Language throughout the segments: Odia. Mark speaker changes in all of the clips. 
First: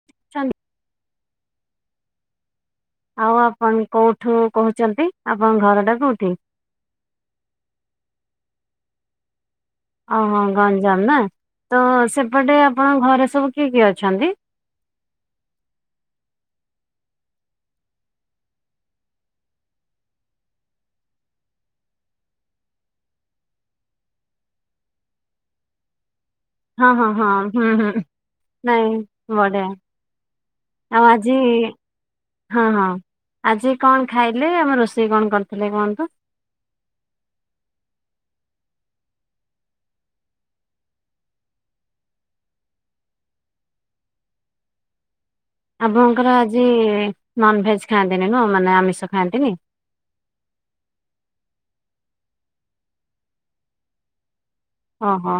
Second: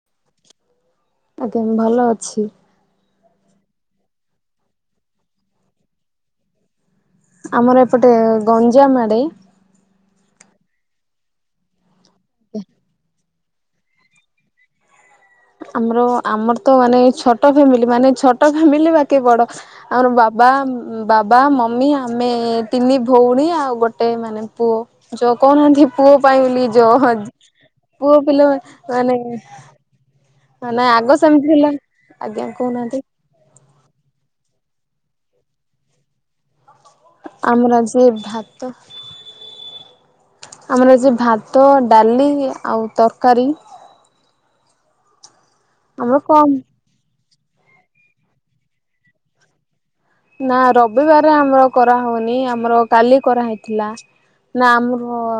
Speaker 1: [unintelligible]
Speaker 2: ଆଜ୍ଞା ଭଲ ଅଛି।
Speaker 1: ଆଉ ଆପଣ କୋଉଠୁ କହୁଛନ୍ତି? ଆପଣଙ୍କ ଘରଟା କୋଉଠି?
Speaker 2: ଆମର ଏପଟେ ଗଞ୍ଜାମ ଆଡେ।
Speaker 1: ଓହୋ ଗଞ୍ଜାମ ନା ତ ସେପଟେ ଆପଣ ଘରେ ସବୁ କିଏ କିଏ ଅଛନ୍ତି?
Speaker 2: ଆମର ଆମର ତ ମାନେ ଛୋଟ ଫ୍ୟାମିଲି ମାନେ ଛୋଟ ଫ୍ୟାମିଲି ବାକେ ବଡ ଆମର ବାବା ବାବା, ମମି ଆମେ ତିନି ଭଉଣୀ ଆଉ ଗୋଟେ ମାନେ ପୁଅ। ଜ କହୁ ନାହାଁନ୍ତି ପୁଅ ପାଇଁ ବୋଲି ଯ
Speaker 1: ହଁ ହଁ ହଁ ହୁଁ ହୁଁ
Speaker 2: ପୁଅ ପିଲା
Speaker 1: ନାଇଁ
Speaker 2: ମାନେ
Speaker 1: ବଢିଆ
Speaker 2: ନାଇଁ
Speaker 1: ଆଉ
Speaker 2: ଆଗ
Speaker 1: ଆଜି
Speaker 2: ସେମିତି ଥିଲା ଆଜ୍ଞା
Speaker 1: ହଁ ହଁ
Speaker 2: କହୁନାହାନ୍ତି।
Speaker 1: ଆଜି କଣ ଖାଇଲେ ଆମ ରୋଷେଇ କଣ କରିଥିଲେ କୁହନ୍ତୁ?
Speaker 2: ଆମର ଆଜି ଭାତ ଆମର ଯେ ଭାତ, ଡାଲି ଆଉ ତରକାରୀ। ଆମର
Speaker 1: ଆପଣଙ୍କର
Speaker 2: କମ୍
Speaker 1: ଆଜି ନନଭେଜ୍ ଖାଆନ୍ତିନି ନୁହଁ ମାନେ ଆମିଷ ଖାଆନ୍ତିନି?
Speaker 2: ନା ରବିବାର ଆମର କରାହୋଉନି ଆମର କାଲି କରାହେଇଥିଲା। ନା ଆମର
Speaker 1: ଓହୋ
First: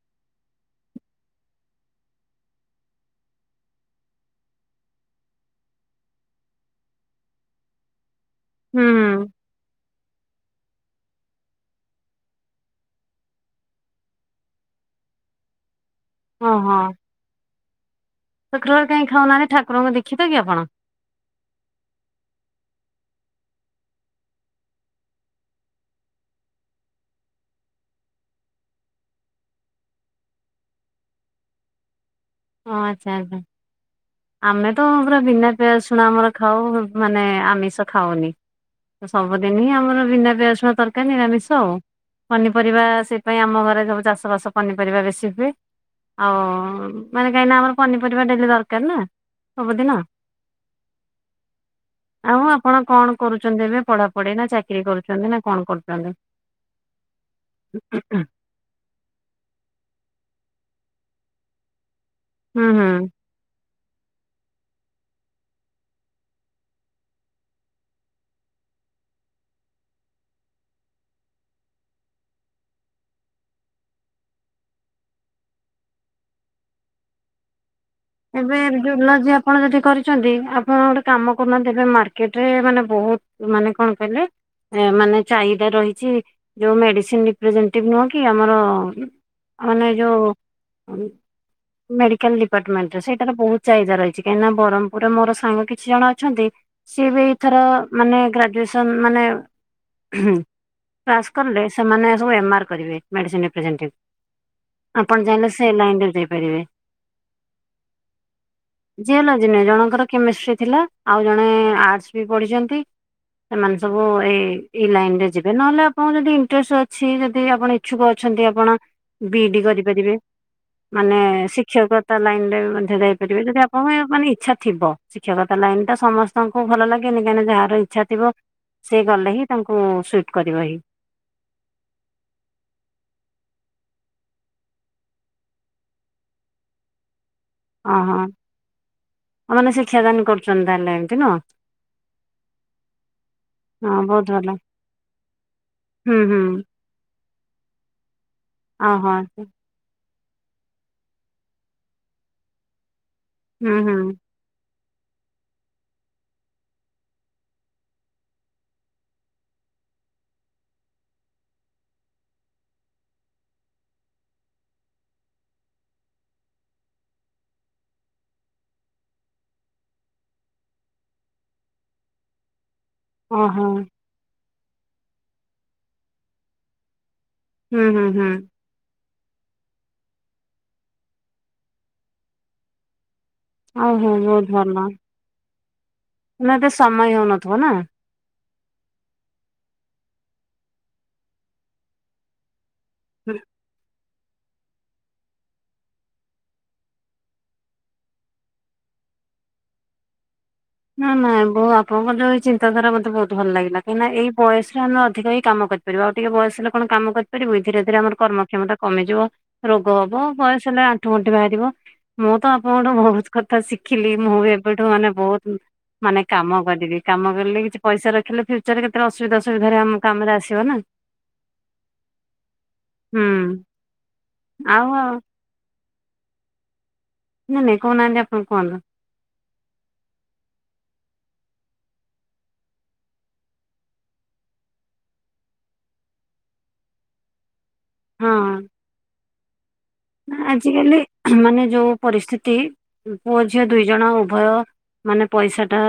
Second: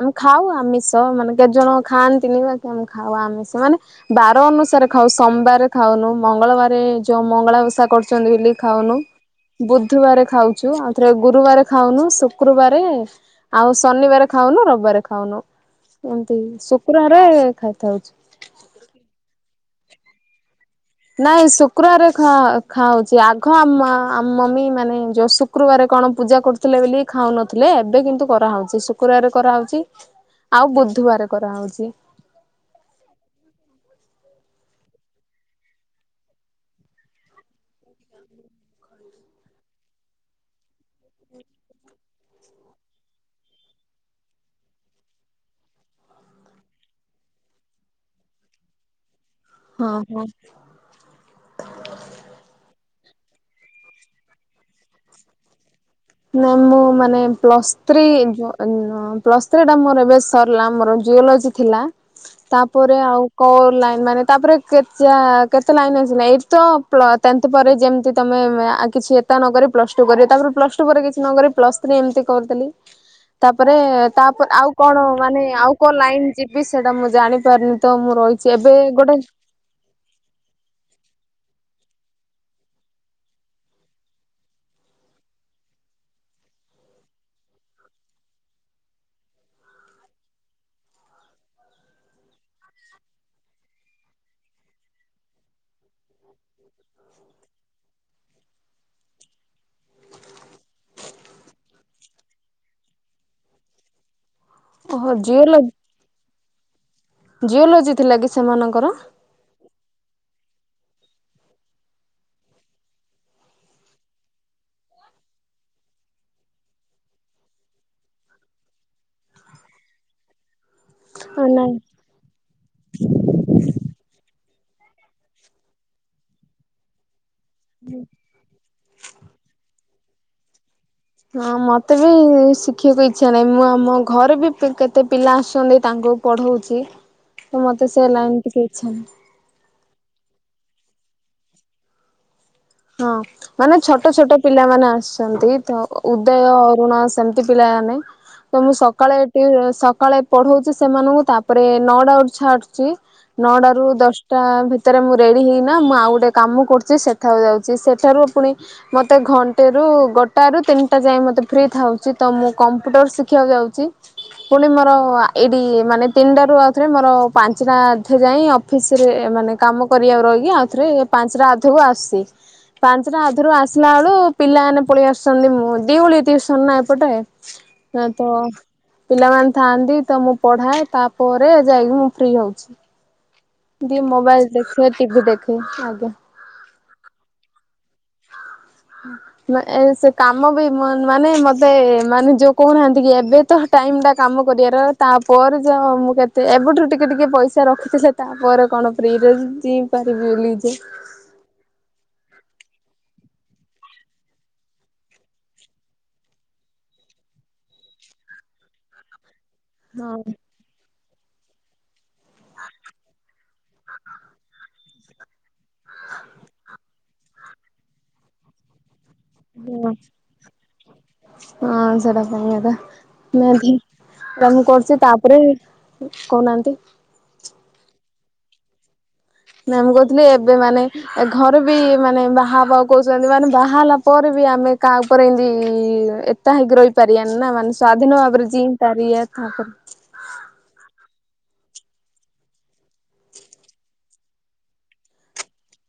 Speaker 2: ଆମେ ଖାଉ ଆମିଷ ମାନେ କେତେ ଜଣ ଖାଆନ୍ତିନି ବାକେ ଆମେ ଖାଉ ଆମିଷ ମାନେ ବାର ଅନୁସାରେ ଖାଉ। ସୋମବାର ଖାଉନୁ ମଙ୍ଗଳବାର ଯୋଉ ମଙ୍ଗଳା ଓସା କରୁଛନ୍ତି ବୋଲି
Speaker 1: ହୁଁ
Speaker 2: ଖାଉନୁ
Speaker 1: ହୁଁ
Speaker 2: ବୁଧୁବାର ଖାଉଛୁ। ଆଉଥରେ ଗୁରୁବାର ଖାଉନୁ ଶୁକ୍ରବାରେ ଆଉ ଶନିବାର ଖାଉନୁ ରବିବାରେ ଖାଉନୁ ଏମିତି
Speaker 1: ଓହୋ
Speaker 2: ଶୁକ୍ରବାରେ ଖାଇଥାଉଛୁ।
Speaker 1: ଶୁକ୍ରବାର କାଇଁ ଖାଉନାହାଁନ୍ତି ଠାକୁରଙ୍କ ଦିଖିତକି ଆପଣ?
Speaker 2: ନାଇଁ ଶୁକ୍ରବାର ଗଖାଉଛି ଆଗ ଆମ ଆମ ମମି ମାନେ ଯୋଉ ଶ କ୍ରୁ ବାରେ କଣ ପୂଜା କରୁଥିଲେ ବୋଲି ଖାଉନଥିଲେ, ଏବେ କିନ୍ତୁ କରାହଉଚି ଶୁକ୍ରବାରେ କରାହଉଚି ଆଉ ବୁଧବାରେ କରାହଉଛି।
Speaker 1: ଓ ଆଚ୍ଛା ଆଚ୍ଛା। ଆମେ ତ ପୁରା ବିନା ପିଆ ରଶୁଣ ଆମର ଖାଉ ମାନେ ଆମିଷ ଖାଉନି। ସବୁଦିନି ଆମର ବିନା ପିଆ ରସୁଣ ତର୍କାରୀ ନିରାମିଷ ଆଉ। ପନିପରିବା ସେପାଇଁ ଆମ ଘରେ ସବୁ ଚାଷ ବାସ ପନିପରିବା ବେଶୀ ହୁଏ। ଆଉ-ଉ ମାନେ କାହିଁନା ଆମର ପନିପରିବା ଡେଲି ଦରକାର ନା
Speaker 2: ହଁ
Speaker 1: ସବୁଦିନ।
Speaker 2: ହଁ
Speaker 1: ଆଉ ଆପଣ କଣ କରୁଛନ୍ତି ଏବେ ପଢାପଢି ନା ଚାକିରି କରୁଛନ୍ତି ନା କଣ କରୁଚନ୍ତି?
Speaker 2: ନାଇଁ ମୁଁ ମାନେ ପ୍ଲସ୍ ଥ୍ରୀ ଏନଁ ପ୍ଲସ୍ ଥ୍ରୀ ଟା ମୋର ଏବେ ସରିଲା ମୋର ଜିଓଲୋଜି ଥିଲା
Speaker 1: ହୁଁ ହୁଁ।
Speaker 2: ତାପରେ ଆଉ କୋ ଲାଇନ୍ ମାନେ ତାପରେ କେଚା କେତେ ଲାଇନ୍ ଆସିନି ଏଇ ତ ପ୍ଲ ଟେ ତ ପରେ ଯେମିତି ତମେ ଏ ଆ କିଛି ଏତା ନ କରି ପ୍ଲସ ଟୁ କରି ତା ପ୍ଲସ ଟୁ ପରେ କିଛି ନ କରି ପ୍ଲସ୍ ଥ୍ରୀ ଏମତି କରଦେଲି ତାପରେ ତାପ ଆଉ କଣ ମାନେ ଆଉ କୋଉ ଲାଇନ ଯିବି ସେଇଟା ମୁଁ ଜାଣିପାରୁ ତ ମୁଁ ରହିଚି ଏବେ ଗୋଟେ
Speaker 1: ଆପଣ ଯଦି କରିଚନ୍ତି ଆପଣ ଗୋଟେ କାମ କରୁନାହାନ୍ତି ଏବେ ମାର୍କେଟରେ ମାନେ ବୋହୁତ ମାନେ କଣ କୈଲେ? ମାନେ ଚାହିଦା ରହିଚି ଯୋଉ ମେଡିସିନ ରିପ୍ରେଜେଣ୍ଟିଭ ନୁହଁ କି ଆମର-ଅ ମାନେ ଯୋଉ ମେଡିକାଲ ଡିପାର୍ଟମେଣ୍ଟ। ତ ସେଇଟାର ବୋହୁତ ଚାହିଦା ରହିଛି କାହିଁକି ନା ବରହ୍ମପୁରେ ମୋର ସାଙ୍ଗ କିଛି ଜଣ ଅଛନ୍ତି ସିଏ ବି ଏଇଥର ମାନେ ଗ୍ରାଜୁଏସନ ମାନେ ହୁଁ ପାସ୍ କଲେ ସେମାନେ ସବୁ ଏମ୍ ଆର୍ କରିବେ ମେଡ଼ିସିନ ରପ୍ରେଜେଣ୍ଟିଭ୍।
Speaker 2: ଓହୋ
Speaker 1: ଆପଣ ଚାହିଁଲେ ସେ
Speaker 2: ଜିଓଲୋଜି
Speaker 1: ଲାଇନରେ ଯାଇପାରିବେ।
Speaker 2: ଜିଓଲୋଜି ଥିଲା କିି ସେମାନଙ୍କର?
Speaker 1: ଜିଓଲୋଜି ନୁହେଁ ଜଣଙ୍କର କେମିଷ୍ଟ୍ରି ଥିଲା ଆଉ ଜଣେ-ଏ ଆର୍ଟ୍ସ ବି ପଢିଛନ୍ତି। ସେମାନେ ସବୁ ଏଇ ଏଇ ଲାଇନ ରେ ଯିବେ ନହେଲେ ଆପଣଙ୍କୁ ଯଦି ଇଣ୍ଟରେଷ୍ଟ ଅଛି ଯଦି ଆପଣ ଇଚ୍ଛୁକ ଅଛନ୍ତି ଆପଣ ବି ଇ ଡି କରିପାରିବେ ମାନେ
Speaker 2: ନାଇଁ
Speaker 1: ଶିକ୍ଷକତା ଲାଇନରେ ମଧ୍ୟ ଯାଇ ପାରିବେ ଯଦି ଆପଣଙ୍କୁ ମାନେ ଇଛାଥିବ ଶିକ୍ଷକତା ଲାଇନ ଟା ସମସ୍ତଙ୍କୁ ଭଲ ଲାଗେନି କାଇଁନା ଯାହା ର ଇଚ୍ଛା ଥିବ ସେ ଗଲେ ହିଁ ତାଙ୍କୁ ସୁଇଟ୍ କରିବ ହି।
Speaker 2: ହଁ ମତେ ବି-ଇ ଶିଖିଆକୁ ଇଚ୍ଛା ନାହିଁ ମୁଁ ଆମ ଘରେ ବି ପି କେତେ ପିଲା ଆସୁଛନ୍ତି ତାଙ୍କୁ ପଢଉଚି ନ୍ତୁ ମତେ ସେ ଲାଇନ ଟିକେ ଇଚ୍ଛା ନାହିଁ।
Speaker 1: ଆ ମାନେ ଶିକ୍ଷାଦାନ କରୁଛନ୍ତି ତାହେଲେ ଏମ୍ତି ନୁହଁ?
Speaker 2: ହଁ। ମାନେ
Speaker 1: ହଁ
Speaker 2: ଛଟ
Speaker 1: ବହୁତ
Speaker 2: ଛୋଟ
Speaker 1: ଭଲ
Speaker 2: ପିଲାମାନେ ଆସିଛନ୍ତି ତ
Speaker 1: ହୁଁ
Speaker 2: ଉଦୟ,
Speaker 1: ହୁଁ
Speaker 2: ଅରୁଣ ସେମିତି ପିଲାମାନେ। ତ ମୁଁ
Speaker 1: ଓହୋ
Speaker 2: ସକାଳେ ଏଠି ସକାଳେ ପଢଉଚି ସେମାନଙ୍କୁ ତାପରେ ନଅଟା ଳକୁ ଛାଡୁଛି
Speaker 1: ହୁଁ
Speaker 2: ନଅଟାରୁ
Speaker 1: ହୁଁ
Speaker 2: ଦଶ୍ ଟା ଭିତରେ ମୁଁ ରେଡ଼ି ହେଇନା ମୁଁ ଆଉ ଗୋଟେ କାମ କରୁଚି ସେଠାକୁ ଯାଉଚି, ସେଠାରୁ ପୁଣି ମତେ ଘଣ୍ଟେ ରୁ ଗୋଟାଏ ରୁ ତିନିଟା ଯାଏଁ ମତେ ଫ୍ରି ଥାଉଚି ତ ମୁଁ କମ୍ପୁଟର ଶିଖିବାକୁ ଯାଉଚି। ପୁଣି ମୋର ଆ ଏଇଠି ମାନେ ତିନିଟାରୁ ଆଉଥରେ ମୋର ପାଞ୍ଚଟା ଧିଏ ଯାଇଁ ଅ ଫିସିରେ ମାନେ କାମ କରିବାକୁ ରହିକି ଆଉ ଥରେ ପାଞ୍ଚଟା ଅଧେକୁ ଆସି ପାଞ୍ଚଟା ଅଧେରୁ
Speaker 1: ଓହୋ।
Speaker 2: ଆସିଲା ଏଳୁ ପିଲାମାନେ ପଳି ଆସୁଛନ୍ତି ମୁଁ ଦିଉଳି ଟିଉସନ ନା ଏପଟେ।
Speaker 1: ହୁଁ ହୁଁ
Speaker 2: ନାଁ
Speaker 1: ହୁଁ
Speaker 2: ତ। ପିଲାମାନେ ଥାଆନ୍ତି ତ ମୁଁ ପଢାଏ ତାପରେ ଯାଇକି ମୁଁ ଫ୍ରି ହଉଚି। ଦି
Speaker 1: ଓହୋ
Speaker 2: ମୋବାଇଲ
Speaker 1: ବହୁତ ଭଲ
Speaker 2: ଦେଖେ ଟିଭି ଦେଖେ ଆଗେ।
Speaker 1: ନା ତ ସମୟ ହେଉନଥିବ ନା।
Speaker 2: ଏ ସେ କାମ ବି ମାନେ ମତେ ମାନେ ଯୋଉ କହୁନାହାନ୍ତି କି
Speaker 1: ହୁଁ
Speaker 2: ଏବେ ତ ଟାଇମ ଟା କାମ କରିବାର ତାପରେ ଯ ମୁଁ କେତେ ଏବେଠୁ ଟିକେ ଟିକେ ପଇସା ରଖିଛି ସେ ତାପରେ କଣ ଫ୍ରି ରେ ଜିଇଁ ପାରିବି ବୋଲି ଯେ।
Speaker 1: ନାଁ ନାଁ ବହୁ ଆପଣଙ୍କର ଯୋଉ ଏ ଚିନ୍ତାଧାରା ମତେ ବହୁତ ଭଲ ଲାଗିଲା, କାହିଁକିନା ଏଇ ବୟସରେ ଆମେ ଅଧିକ ହିଁ କାମ କରି ରିବ ଆଉ ଟିକେ ବୟସ ହେଲେ କଣ କାମ କରିପାରିବୁ ଧୀରେ ଧୀରେ ଆମର କର୍ମକ୍ଷମତା କମିଯିବ। ରୋଗ ହବ
Speaker 2: ହଁ
Speaker 1: ବୟସ ହେଲେ ଆଠୁ ଗଣ୍ଠି ବାହାରିିବ ମୁଁ ତ ଆପଣଙ୍କଠୁ ବହୁତ କଥା ଶିଖିଲି ମୁଁ ବି ଏବେଠୁ ମାନେ ବହୁତ ମାନେ କାମ କରିବି। କାମ କଲେ କିଛି ପଇସା ରଖିଲେ ଫ୍ୟୁଚରରେ କେତେ ଅସୁବିଧା ସୁବିଧାରେ
Speaker 2: ହଁ
Speaker 1: ଆମ କାମରେ ଆସିବ ନା।
Speaker 2: ହଁ ସେଇଟା ମେନ୍
Speaker 1: ହୁଁ
Speaker 2: କଥା ମୁଁ ବି କାମ
Speaker 1: ଆଉ
Speaker 2: କରୁଚି
Speaker 1: ଆଉ
Speaker 2: ତାପରେ କହୁନାହାନ୍ତି?
Speaker 1: ନାଇଁ ନାଇଁ କହୁହାନ୍ତି ଆପଣ କୁହନ୍ତୁ?
Speaker 2: ନା ମୁଁ କହୁଥିଲି ଏବେ ମାନେ ଏ ଘରେ ବି ମାନେ ବାହାବା କହୁଛନ୍ତି ମାନେ ବାହା ହେଲା ପରେ ବି ଆମେ କାହା ଉପରେ ଏମତି ଏ ତା ହେଇକି ରହିପାରିବାନି ନା ମାନେ ସ୍ଵାଧୀନ ଭାବରେ
Speaker 1: ହଁ।
Speaker 2: ଜିଇଁ ପାରିବା ତାପରେ
Speaker 1: ଆଜିକାଲି ମାନେ ଯୋଉ ପରିସ୍ଥିତି ପୁଅ ଝିଅ ଦୁଇ ଜଣ ଉଭୟ ମାନେ ପଇସା ଟା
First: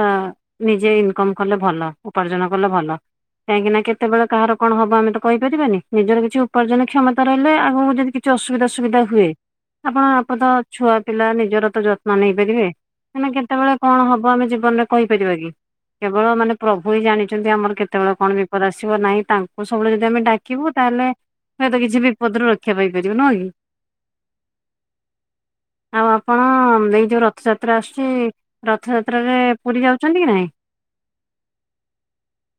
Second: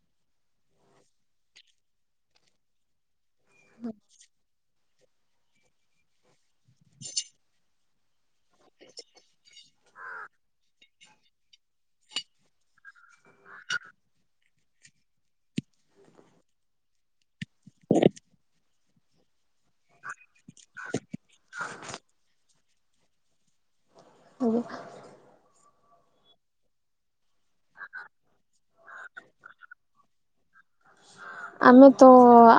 Speaker 1: ନିଜେ ଇନକମ କଲେ ଭଲ ଉପାର୍ଜନ କଲେ ଭଲ। କାହିଁକି ନା କେତେବେଳେ କାହାର କଣ ହବ ଆମେ ତ କହିପାରିବାନି ନିଜର କିଛି ଉପାର୍ଜନ କ୍ଷମତା ରହିଲେ ଆଗକୁ ଯଦି କି ଛି ଅସୁବିଧା ସୁବିଧା ହୁଏ ଆପଣ ଆପତ ଛୁଆ ପିଲା ନିଜର ତ ଯତ୍ନ ନେଇପାରିବେ। ମାନେ କେତେବେଳେ କଣ ହବ ଆମେ ଜୀବନରେ କହିପାରିବା କି କେବଳ ମାନେ ପ୍ରଭୁ ହିଁ ଜାଣିଛନ୍ତି ଆମର କେତେବେଳେ କଣ ବିପଦ ଆସ୍ ସିବ ନାହିଁ ତାଙ୍କୁ ସବୁବେଳେ ଯଦି ଆମେ ଡାକିବୁ ତାହେଲେ ହୁଏତ କିଛି ବିପଦରୁ ରକ୍ଷା ପାଇପାରିବୁ ନୁହଁ କି?
Speaker 2: କହୁଥା।
Speaker 1: ଆଉ ଆପଣ ଏ ଯୋଉ ରଥଯାତ୍ରା ଆସୁଛି ରଥଯାତ୍ରାରେ ପୁରୀ ଯାଉଛନ୍ତି କି ନାହିଁ?
Speaker 2: ଆମେ ତ ଆ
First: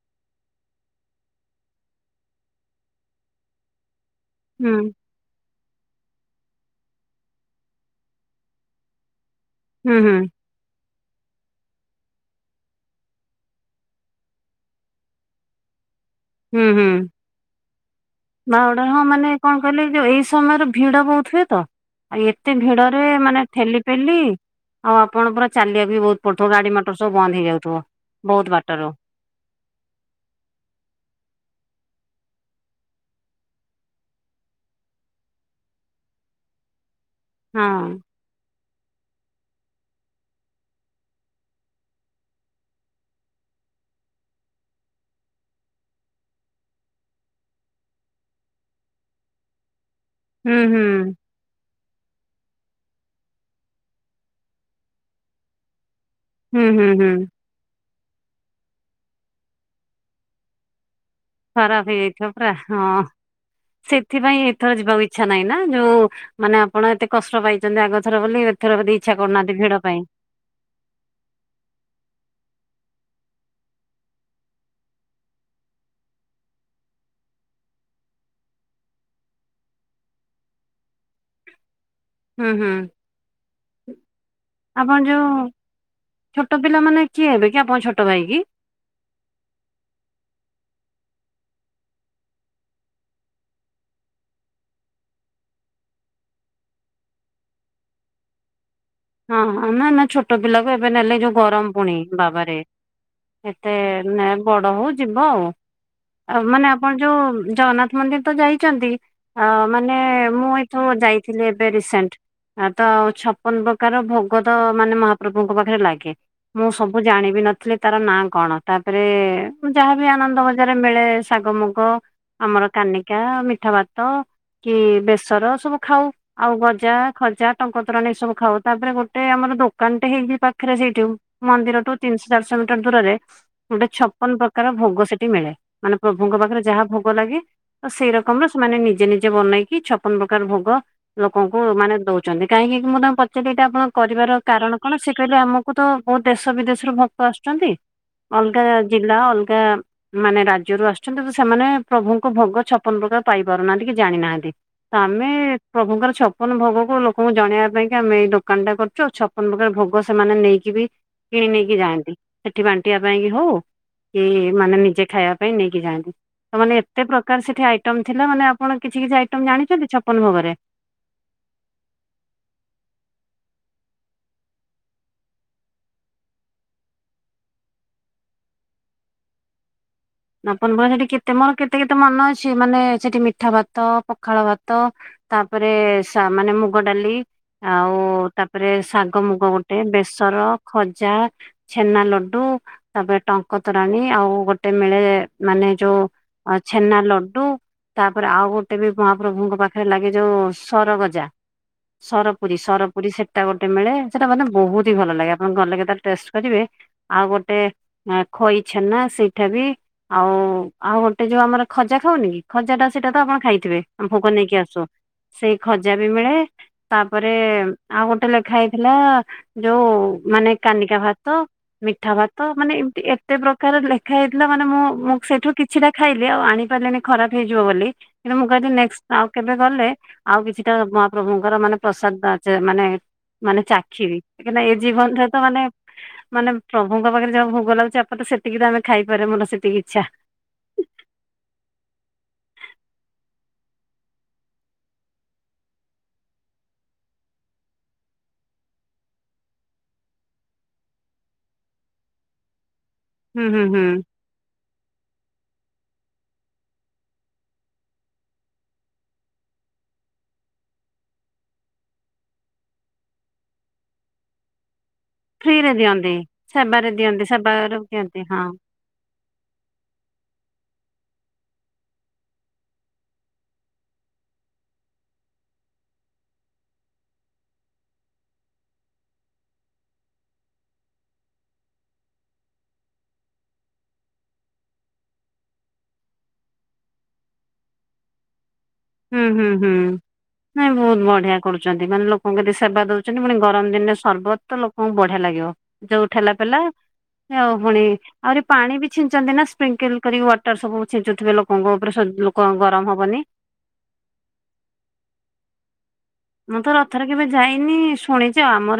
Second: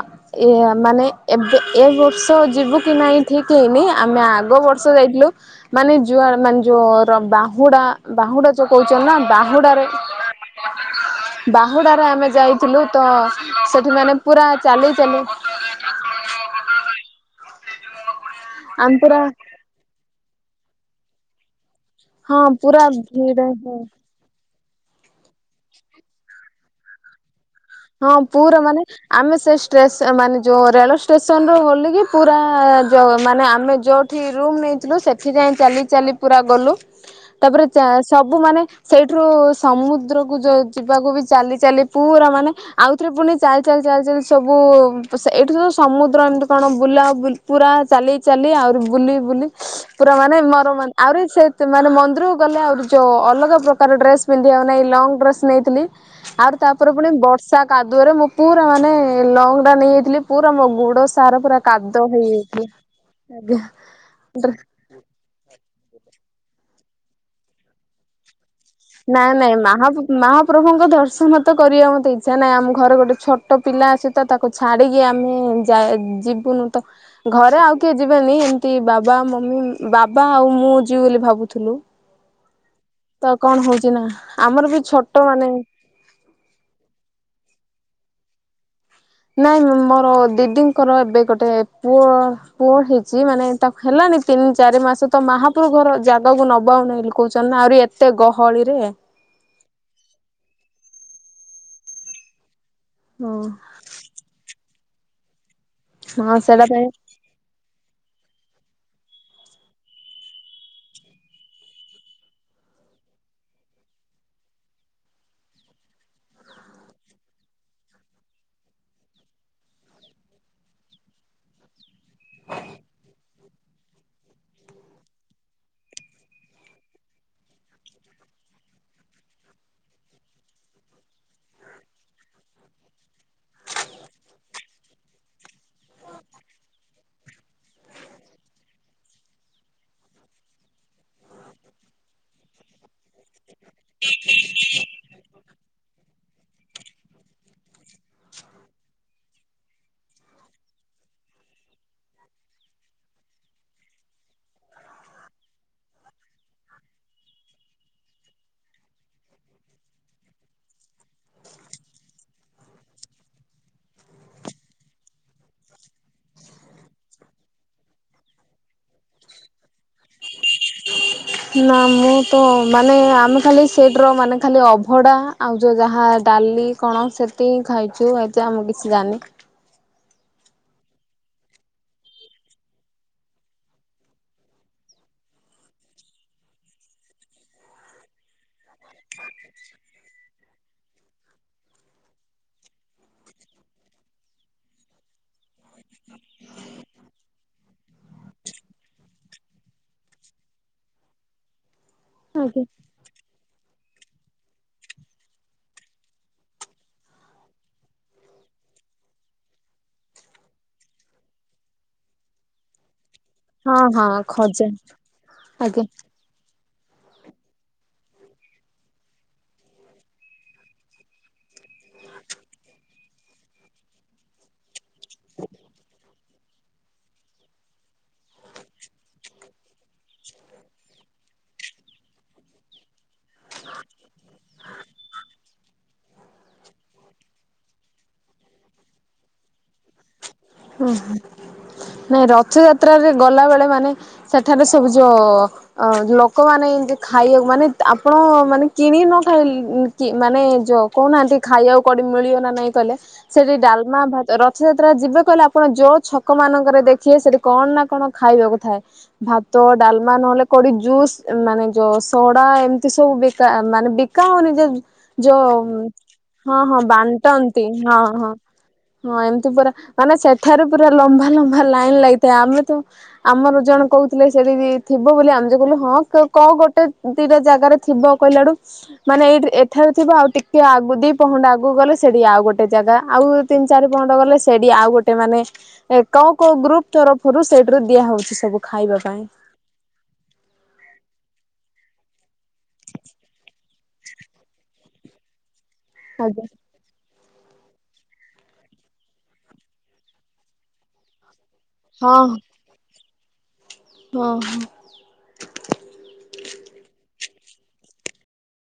Speaker 2: ଏ ମାନେ ଏବେ ଏ ବର୍ଷ ଯିବୁ କି ନାଇଁ ଠିକ ହେଇନି ଆମେ ଆଗ୍ କୋଉ
Speaker 1: ହୁଁ
Speaker 2: ବର୍ଷ ଯାଇଥିଲୁ? ମାନେ ଯୁଆର୍ ମାନେ ଯୋଉର ବାହୁଡା ବାହୁଡା ଯୋଉ କହୁଛ ନା ବାହୁଡାରେ।
Speaker 1: ହୁଁ ହୁଁ।
Speaker 2: [unintelligible] ବାହୁଡ଼ାରେ ଆମେ ଯାଇଥିଲୁ ତ ସେଠି ମାନେ ପୁରା ଚାଲି ଚାଲି। [unintelligible]
Speaker 1: ହୁଁ ହୁଁ ବାହୁଡା
Speaker 2: ଆମ
Speaker 1: ହଁ
Speaker 2: ପୁରା
Speaker 1: ମାନେ କଣ କହିଲେ ଏ ଯୋଉ ଏଇ ସମୟରେ ଭିଡ ବହୁତ ହୁଏ ତ ଆଉ
Speaker 2: ହଁ
Speaker 1: ଏତେ
Speaker 2: ପୁରା
Speaker 1: ଭିଡ ରେ ମାନେ ଠେଲି
Speaker 2: ଭିଡ
Speaker 1: ପେଲି ଆଉ ଆପଣ ପୁରା ଚାଲିବାକୁ ବି ବହୁତ ପଡୁଥିବ ଗାଡି ମଟର ସବୁ ବନ୍ଦ ହେଇଯାଉଚ୍ଛି।
Speaker 2: ହଁ ପୁରା ମାନେ ଆମେ ସେ ଷ୍ଟେସ ମାନେ ଯୋଉ ରେଳ ଷ୍ଟେସନରୁୁ ଓହ୍ଲିକି ପୁରା ଯଉ ମାନେ ଆମେ ଯୋଉ ଠି ରୁମ ନେଇଥିଲୁ ସେଠି ଯାଇ ଚାଲି ଚାଲି ପୁରା ଗଲୁ ତାପରେ
Speaker 1: ହଁ
Speaker 2: ଚାସ ସବୁ ମାନେ ସେଇଠୁ ରୁ ସମୁଦ୍ରୁକୁ ଯିବାକୁ ବି ଚାଲି ଚାଲି ପୁରା ମାନେ ଆଉଥରେ ପୁଣି ଚାଲି ଚାଲି ଚାଲି ଚାଲି ସବୁ ଏଇଠୁ ତ ସମୁଦ୍ର ଏମିତି କଣ ବୁଲା ବୁଲି ପୁରା ଚାଲି ଚାଲି ଆହୁରି ବୁଲି ବୁଲି ପୁରା ମାନେ
Speaker 1: ହୁଁ
Speaker 2: ମର
Speaker 1: ହୁଁ
Speaker 2: ଆହୁରି ସେ ସେମାନେ ମନ୍ଦିରକୁ ଗଲେ ଆହୁରି ଯୋଉ ଅଲଗା ପ୍ରକାର ଡ୍ରେସ ପିନ୍ଧିବାନାହିଁ ଲଙ୍ଗ ଡ୍ରେସ ନେଇଥିଲି। ଆଉ
Speaker 1: ହୁଁ ହୁଁ
Speaker 2: ତାପରେ ପୁଣି
Speaker 1: ହୁଁ
Speaker 2: ବ ସା କାଦୁଅରେ ମୁଁ ପୁରା ମାନେ ଲଙ୍ଗ ଟା ନେଇଯାଇଥିଲି ପୁରା ମୋ ଗୁଡ ସାରା ପୁରା
Speaker 1: ଖରାପ
Speaker 2: କାଦ
Speaker 1: ହେଇଯାଇଥିବ ପୁରା
Speaker 2: ହେଇଯାଇଥିଲା
Speaker 1: ହଁ
Speaker 2: ଆଜ୍ଞା।
Speaker 1: ଇଛା ନାଇଁ ନା ଯୋଉ ମାନେ ଆପଣ ଏତେ କଷ୍ଟ ପାଇଚନ୍ତି ଆଗ ଥର ବୋଲି। ଏଥର ବୋଧେ ଇଚ୍ଛା କରୁନାହାନ୍ତି
Speaker 2: ନାଇଁ-ନାଇଁ
Speaker 1: ଭିଡ
Speaker 2: ମାହା
Speaker 1: ପାଇଁ
Speaker 2: [unintelligible] ମା ପ୍ରଭୁଙ୍କ ଦର୍ଶନ ତ କରିବା ମତେ ଇଚ୍ଛା ନାହିଁ ଆମ ଘରେ ଗୋଟେ ଛୋଟ ପିଲା ଅଛି ତ ତାକୁ ଛାଡ଼ିକି ଆମେ ଯାଏ ଯିବୁନୁ ତ। ଘରେ ଆଉ କିଏ ଯିବେନି ଏମ୍ତି ବାବା ମମି ବାବା ଆଉ ମୁଁ ଯିବି ବୋଲି ଭାବୁଥିଲୁ।
Speaker 1: ହୁଁ-ହୁଁ।
Speaker 2: ତ କଣ ହଉଚି ନା ଆମର ବି ଛୋଟ
Speaker 1: ଯୋଉ
Speaker 2: ମାନେ
Speaker 1: ଛୋଟ ପିଲା ମାନେ କିଏ ହେବେ କି ଆପଣ ଛୋଟ ଭାଇ କି?
Speaker 2: ନାଇଁ ମୋର ଦିଦିଙ୍କର ଏବେ ଗୋଟେ ପୁଅ ପୁଅ ହେଇଚି ମାନେ ତାକୁ ହେଲାନି ତିନି ଚାରି ମାସ ତ ମାହାପ୍ରଭୁ ଘର ଜାଗାକୁ [unintelligible] କହୁଚନ୍ତି ଆହୁରି ଏତେ ଗହଳିରେ
Speaker 1: ହଁ ନା-ନା ଛୋଟ ପିଲାକୁ ଏବେ ନେଲେ ଯୋଉ ଗରମ ପୁଣି ବାବାରେ
Speaker 2: ହଁ
Speaker 1: ଏତେ ନା ବଡ ହଉ ଯିବ
Speaker 2: ହଁ
Speaker 1: ଆଉ-ଆଉ
Speaker 2: ସେଇଟା
Speaker 1: ମାନେ
Speaker 2: ପାଇଁ
Speaker 1: ଆପଣ ଯୋଉ [unintelligible] ମନ୍ଦିର ତ ଯାଇଚନ୍ତି ଆ ମାନେ ମୁଁ ଏଠୁ ଯାଇଥିଲି ଏବେ ରିସେଣ୍ଟ। ଆ ତ ଆଉ ଛପନ ପ୍ରକାର ଭୋଗ ତ ମାନେ ମହାପ୍ରଭୁଙ୍କ ପାଖରେ ଲାଗେ। ମୁଁ ସବୁ ଜାଣିବି ନଥିଲି ତାର ନାଁ କଣ ତାପରେ, ମୁଁ ଯାହାବି ଆନନ୍ଦ ବଜାରରେ ମିଳେ ଶାଗ ମୁଗ ଆମର କାନିକା ମିଠା ଭାତ କି ବେସର ସବୁ ଖାଉ ଆଉ ଗଜା, ଖଜା, ଟଙ୍କତୋରାଣୀ ସବୁ ଖାଉ। ତାପରେ ଗୋଟେ ଆମର ଦୋକାନଟେ ହେଇଚି ପାଖରେ ସେଇଠୁ ମନ୍ଦିରଠୁ ତିନିଶ ଚାରିଶହ ମିଟର ଦୂରରେ ଗୋଟେ ଛପନ ପ୍ରକାର ଭୋଗ ସେଠି ମିଳେ ମାନେ ପ୍ରଭୁଙ୍କ ପାଖରେ ଯାହା ଭୋଗ ଲାଗେ ସେଇ ରକମ୍ ରେ ସେମାନେ ନିଜେ-ନିଜେ ବନେଇକି ଛପନ ପ୍ରକାର ଭୋଗ ଲୋକଙ୍କୁ ମାନେ ଦଉଚନ୍ତି କାହିଁକି ମୁଁ [unintelligible] [unintelligible] ଏଇଟା ଆପଣ କରିବାର କାରଣ କଣ ସେ କହିଲେ ଆମକୁ ତ ବହୁତ୍ ଦେଶ ବିଦେଶରୁ ଭକ୍ତ ଆସୁଛନ୍ତି। ଅଲଗା ଜିଲ୍ଲା ଅଲଗା ମାନେ ରାଜ୍ୟରୁ ଆସୁଛନ୍ତି ତ ସେମାନେ ପ୍ରଭୁଙ୍କୁ ଭୋଗ ଛପନ ପ୍ରକାର ପାଇ ପାରୁନାହାନ୍ତି କି ଜାଣିନାହାନ୍ତି। ତମେ ପ୍ରଭୁଙ୍କର ଛପନ ଭୋଗକୁ ଲୋକଙ୍କୁ ଜଣେଇବା ପାଇଁ ଆମେ ଏଇ ଦୋକାନ ଟା କରଚୁ ଆଉ ଛପନ ପ୍ରକାର ଭୋଗ ସେମାନେ ନେଇକି ବି କିଣି ନେଇକି ଯାଆନ୍ତି ସେଠି ବାଣ୍ଟିବା ପାଇଁ କି ହଉ କି ମାନେ ନିଜେ ଖାଇବା ପାଇଁ ନେଇକି ଯାଆନ୍ତି। ତ ମାନେ ଏତେ ପ୍ରକାର ସେଠି ଆଇଟମ୍ ଥିଲା ମାନେ ଆପଣ କିଛି-କିଛି ଆଇଟମ୍ ଜାଣିଚନ୍ତି ଛପନ ଭୋଗରେ?
Speaker 2: ନା ମୁଁ ତ ମାନେ ଆମେ ଖାଲି [unintelligible] ମାନେ ଖାଲି ଅଭଢା ଆଉ ଯେଉଁ ଯାହା ଡାଲି କଣ ସେତି ହିଁ ଖାଇଚୁ ଏତ ଆ ମୁଁ କିଛି ଜାନି।
Speaker 1: [unintelligible] ସେଠି କେତେ ମୋର କେତେ-କେତେ ମନ ଅଛି ମାନେ ସେଠି ମିଠା ଭାତ ପଖାଳ ଭାତ ତାପରେ [unintelligible] ମୁଗ ଡାଲି ଆଉ ତାପରେ ସା ଗ ମୁଗ ଗୋଟେ ବେସର ଖଜା, ଛେନା ଲଡୁ, ତାପରେ ଟଙ୍କତୋରାଣୀ ଆଉ ଗୋଟେ ମିଳେ ମାନେ ଯୋଉ ଛେନା ଲଡୁ। ତାପରେ ଆଉ ଗୋଟେ ବି ମହାପ୍ରଭୁଙ୍କ ପାଖରେ ଲାଗି ଯୋଉ ସରଗଜା। ସରପୁରୀ
Speaker 2: ଆଜ୍ଞା
Speaker 1: ସର ପୁରୀ ସେଟା ଗୋଟେ ମିଳେ ସେଟା ମାନେ ବହୁତ୍ ହି ଭଲ ଲାଗେ ଆପଣ ଗଲେ [unintelligible] ଟେଷ୍ଟ କରିବେ ଆଉ ଗୋଟେ ଖଇଛେନା ସେଇ [unintelligible] ଆଉ-ଆଉ ଗୋଟେ ଯୋଉ ଆମର ଖଜା ଖାଉନି କି ଖଜା ଟା ସେଇଟା ତ ଆପଣ ଖାଇଥିବେ
Speaker 2: ହଁ
Speaker 1: ଆମେ
Speaker 2: ହଁ
Speaker 1: ଭୋକ ନେଇକି
Speaker 2: ଖଜା
Speaker 1: ଆସୁ ସେଇ
Speaker 2: ଆଜ୍ଞା
Speaker 1: ଖଜା ବି ମିଳେ। ତାପରେ ଆଉ ଗୋଟେ ଲେଖା ହେଇଥିଲା ଯୋଉ ମାନେ କାନିକା ଭାତ ମିଠା ଭାତ ମାନେ ଏମ୍ତି ଏତେ ପ୍ରକାର ଲେଖା ହେଇଥିଲା ମାନେ ମୁଁ-ମୁଁ ସେଇଠୁ କିଛିଟା ଖାଇଲି। ଆଉ ଆଣି ପାରିଲିନି ଖରାପ୍ ହେଇଯିବ ବୋଲି, କିନ୍ତୁ ମୁଁ କହିଲି ନେକ୍ସଟ୍ ଆଉ କେବେ ଗଲେ ଆଉ କିଛିଟା ମହାପ୍ରଭୁଙ୍କର ମାନେ ପ୍ରସାଦ [unintelligible] ମାନେ ମାନେ ଚାଖିବି [unintelligible] ଏ ଜୀବନରେ ତ ମାନେ ମାନେ ପ୍ରଭୁଙ୍କ ପାଖେରେ ଯାହା ଭୋଗ ଲାଗୁଚି ଆପରେ ତ ସେତିକି ତ ଆମେ ଖାଇପାରେ ମୋର ସେତିକି ଇଚ୍ଛା।
Speaker 2: ଓହୋ, ନାଇଁ ରଥଯାତ୍ରାରେ ଗଲାବେଳେ ମାନେ ସେଠାରେ ସବୁ ଯୋଉ ଅ ଲୋକମାନେ ଏନ୍ତି ଖାଇବାକୁ ମାନେ ଆପଣ ମାନେ କିଣିକି ନ ଖାଇ କି ମାନେ ଯୋଉ କହୁନାହାନ୍ତି ଖାଇବାକୁ କୋଉଟି ମିଳିବ ନା ନାଇଁ କହିଲେ
Speaker 1: ହୁଁ
Speaker 2: ସେଠି
Speaker 1: ହୁଁ ହୁଁ
Speaker 2: ଡାଲମା ଭାତ ରଥଯାତ୍ରା ଯିବେ କହିଲେ ଆପଣ ଯୋଉ ଛକ ମାନଙ୍କରେ ଦେଖିବେ ସେଠି କଣ ନା କଣ ଖାଇବାକୁ ଥାଏ। ଭାତ ଡାଲମା ନହେଲେ କୋଉଠି ଜୁସ୍ ମାନେ ଯୋଉ ସୋଡା ଏମ୍ତି ସବୁ ବିକା ମାନେ ବି କା ହଉନି ଯେ ଯୋଉ
Speaker 1: ଫ୍ରିରେ ଦିଅନ୍ତି
Speaker 2: ହଁ-ହଁ
Speaker 1: ସେବାରେ ଦିଅନ୍ତି
Speaker 2: ବାଣ୍ଟନ୍ତି
Speaker 1: ସେବାରେ ଦିଅନ୍ତି
Speaker 2: ହଁ-ହଁ।
Speaker 1: ହଁ
Speaker 2: ହଁ ଏମ୍ତି ପୁରା ମାନେ ସେଠାରୁ ପୁରା ଲମ୍ବା-ଲମ୍ବା ଲାଇନ୍ ଲାଗିଥାଏ, ଆମେ ତ ଆମର ଜଣେ କହୁଥିଲେ ସେଠି ଥିବ ବୋଲି ଆମେ ଯୋଉ କହିଲୁ ହଁ କଣ ଗୋଟେ ଦିଟା ଜାଗାରେ ଥିବ କହିଲାଡୁ ମାନେ ଏଇିଠି ଏଠାରେ ଥିବ ଆଉ ଟିକେ ଆଗ ଦି ପହଣ୍ଡା ଆଗକୁ ଗଲେ ସେଠି ଆଉ ଗୋଟେ ଜାଗା ଆଉ ତିନ୍ ଚାରି ପହଣ୍ଡ ଗଲେ ସେ ଆଉ ଗୋଟେ ମାନେ କୋଉ-କୋଉ ଗ୍ରୁପ୍ ତରଫରୁ ସେଇଠୁରୁ ଦିଆ ହଉଚି ସବୁ। ଖାଇବା ପାଇଁ
Speaker 1: ହୁଁ-ହୁଁ-ହୁଁ ନାଇଁ ବହୁତ୍ ବଢିଆ କରୁଚନ୍ତି ମାନେ ଲୋ [unintelligible] ସେବା ଦଉଚନ୍ତି ପୁଣି ଗରମ୍ ଦିନରେ ସର୍ବତ ଲୋକଙ୍କୁ ବଢିଆ ଲାଗିବ, ଯୋଉ ଠେଲା
Speaker 2: ଆଜ୍ଞା
Speaker 1: ପେଲା [unintelligible] ପୁଣି ଆହୁରି ପାଣି ବି ଛିଞ୍ଚନ୍ତି ନା ସ୍ପ୍ରିଙ୍କିଲ୍ କରି ୱାଟର୍ ସବୁ ଛିଞ୍ଚୁଥିବେ ଲୋ କଙ୍କ ଉପରେ ଲୋକଙ୍କୁ ଗରମ୍ ହବନି।
Speaker 2: ହଁ-ହଁ।
Speaker 1: ମୁଁ ତ ରଥରେ କେବେ ଯାଇନି, ଶୁଣିଚି ଆଉ ଆମର